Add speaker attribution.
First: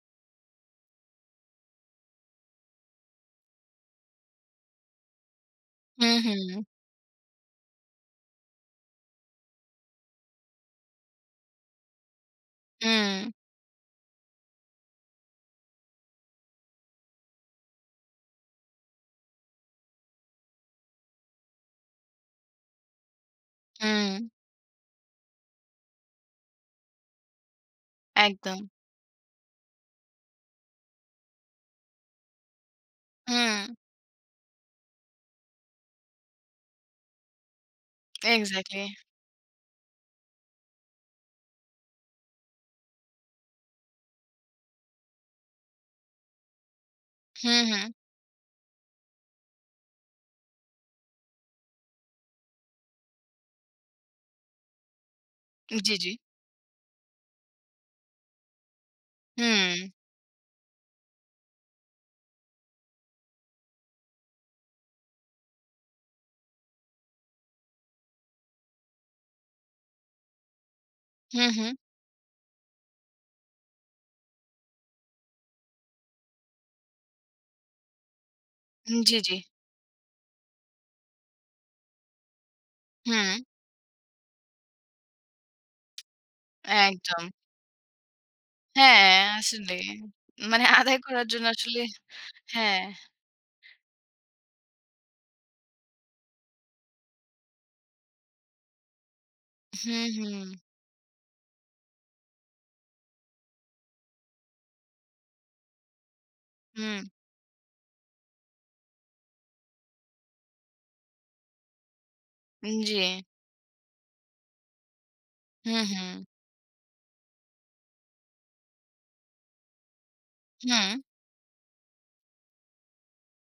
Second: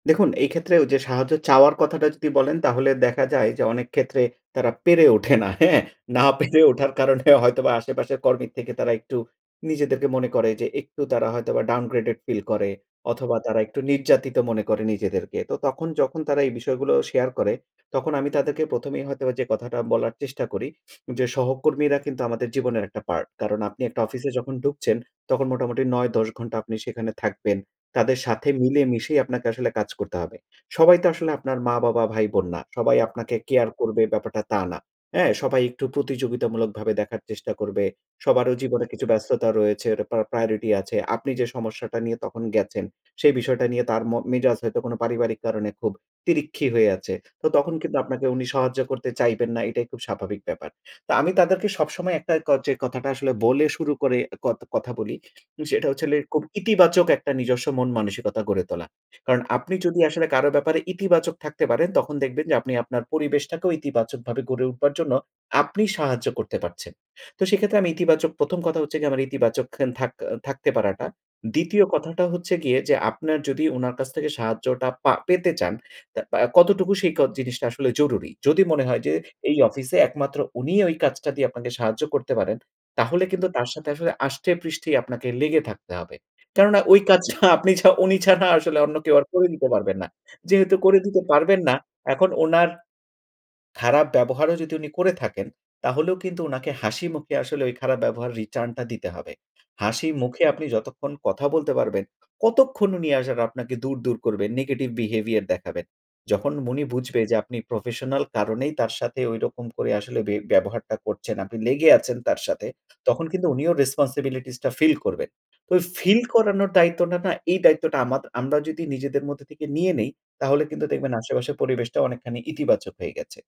Speaker 1: দেখুন এই ক্ষেত্রে ওই যে সাহায্য চাওয়ার কথাটা যদি বলেন তাহলে দেখা যায় যে, অনেক ক্ষেত্রে তারা পেরে ওঠে না। হ্যাঁ?
Speaker 2: হুম,
Speaker 1: না পেরে
Speaker 2: হুম।
Speaker 1: ওঠার কারণে হয়তোবা আশেপাশের কর্মীর থেকে তারা একটু নিজেদেরকে মনে করে যে, একটু তারা হয়তোবা ডাউনগ্রেডেড ফিল করে
Speaker 2: হুম।
Speaker 1: অথবা তারা একটু নির্যাতিত মনে করে নিজেদেরকে। তো তখন যখন তারা এই বিষয়গুলো শেয়ার করে তখন আমি তাদেরকে প্রথমেই হয়তোবা যে কথাটা বলার চেষ্টা করি যে, সহকর্মীরা কিন্তু আমাদের জীবনের একটা পার্ট। কারণ আপনি একটা
Speaker 2: হুম।
Speaker 1: অফিসে যখন ঢুকছেন, তখন মোটামুটি ৯-১০ ঘণ্টা আপনি সেখানে থাকবেন। তাদের সাথে
Speaker 2: একদম।
Speaker 1: মিলেমিশেই আপনাকে আসলে কাজ করতে হবে। সবাই তো আসলে আপনার মা, বাবা, ভাই, বোন না। সবাই আপনাকে কেয়ার
Speaker 2: হম।
Speaker 1: করবে ব্যাপারটা তা না। হ্যাঁ? সবাই একটু প্রতিযোগিতামূলকভাবে দেখার চেষ্টা করবে। সবারও
Speaker 2: এক্সাক্টলি।
Speaker 1: জীবনে কিছু ব্যস্ততা রয়েছে, প্রার প্রায়োরিটি আছে। আপনি যে সমস্যাটা নিয়ে তখন গেছেন, সেই বিষয়টা নিয়ে তার ম মেজাজ হয়তো কোনো পারিবারিক কারণে খুব তিরিক্ষি হয়ে আছে। তো
Speaker 2: হুম,
Speaker 1: তখন
Speaker 2: হুম।
Speaker 1: কিন্তু আপনাকে উনি সাহায্য করতে চাইবেন না, এটাই খুব স্বাভাবিক ব্যাপার। তো আমি তাদেরকে সবসময় একটা যে কথাটা আসলে বলে শুরু করে কথ কথা বলি,
Speaker 2: জ্বি,
Speaker 1: যেটা হচ্ছে
Speaker 2: জ্বি।
Speaker 1: লে খুব ইতিবাচক একটা নিজস্ব মন-মানসিকতা গড়ে তোলা। কারণ আপনি
Speaker 2: হুঁ।
Speaker 1: যদি আসলে কারো ব্যাপারে ইতিবাচক থাকতে পারেন, তখন দেখবেন যে, আপনি আপনার পরিবেশটাকেও ইতিবাচকভাবে গড়ে উঠবার জন্য আপনি সাহায্য করতে পারছেন। তো সেক্ষেত্রে আমি ইতিবাচক প্রথম কথা হচ্ছে গিয়ে আমার ইতিবাচক থাক থাকতে পারাটা।
Speaker 2: হুম, হুম।
Speaker 1: ২য় কথাটা হচ্ছে গিয়ে, যে আপনার যদি উনার কাছ থেকে সাহায্যটা পা পেতে চান, তা কতটুকু সেই ক জিনিসটা আসলে জরুরি। যদি মনে
Speaker 2: জ্বী,
Speaker 1: হয় যে,
Speaker 2: জ্বী।
Speaker 1: এই অফিসে একমাত্র উনিই ওই কাজটা দিয়ে আপনাকে সাহায্য করতে পারেন, তাহলে
Speaker 2: হ্যাঁ।
Speaker 1: কিন্তু তার সাথে আসলে আষ্টেপৃষ্ঠেই আপনাকে লেগে থাকতে হবে। কেননা ওই
Speaker 2: একদম।
Speaker 1: কাজটা আপনি ছা উনি ছাড়া আসলে অন্য
Speaker 2: হ্যাঁ
Speaker 1: কেউ আর করে দিতে
Speaker 2: আসলে।
Speaker 1: পারবে না।
Speaker 2: মানে
Speaker 1: যেহেতু
Speaker 2: আদায়
Speaker 1: করে দিতে
Speaker 2: করার জন্য
Speaker 1: পারবেন না,
Speaker 2: আসলে,
Speaker 1: এখন ওনার
Speaker 2: হ্যাঁ।
Speaker 1: খারাপ ব্যবহারও যদি উনি করে থাকেন, তাহলেও কিন্তু উনাকে হাসিমুখে আসলে ওই খারাপ ব্যবহারের রিটার্নটা দিতে হবে।
Speaker 2: হু,
Speaker 1: হাসি মুখে
Speaker 2: হু।
Speaker 1: আপনি যতক্ষণ কথা বলতে পারবেন, কতক্ষণ উনি আসার আপনাকে দূর, দূর করবেন, নেগেটিভ বিহেভিয়ার দেখাবেন। যখন মনি
Speaker 2: হুম।
Speaker 1: বুঝবে যে আপনি প্রফেশনাল কারণেই তার সাথে ঐরকম করে আসলে ব্যব ব্যবহারটা করছেন। আপনি লেগে আছেন তার সাথে,
Speaker 2: জ্বী।
Speaker 1: তখন কিন্তু উনিও রেসপনসিবিলিটিসটা ফিল করবেন।
Speaker 2: হু,
Speaker 1: তো ফিল
Speaker 2: হু।
Speaker 1: করানোর দায়িত্বটা না, এই দায়িত্বটা আমার। আমরা যদি নিজেদের মধ্যে থেকে নিয়ে নেই তাহলে কিন্তু
Speaker 2: হুম।
Speaker 1: দেখবেন আশেপাশের পরিবেশটা অনেকখানি ইতিবাচক হয়ে গেছে।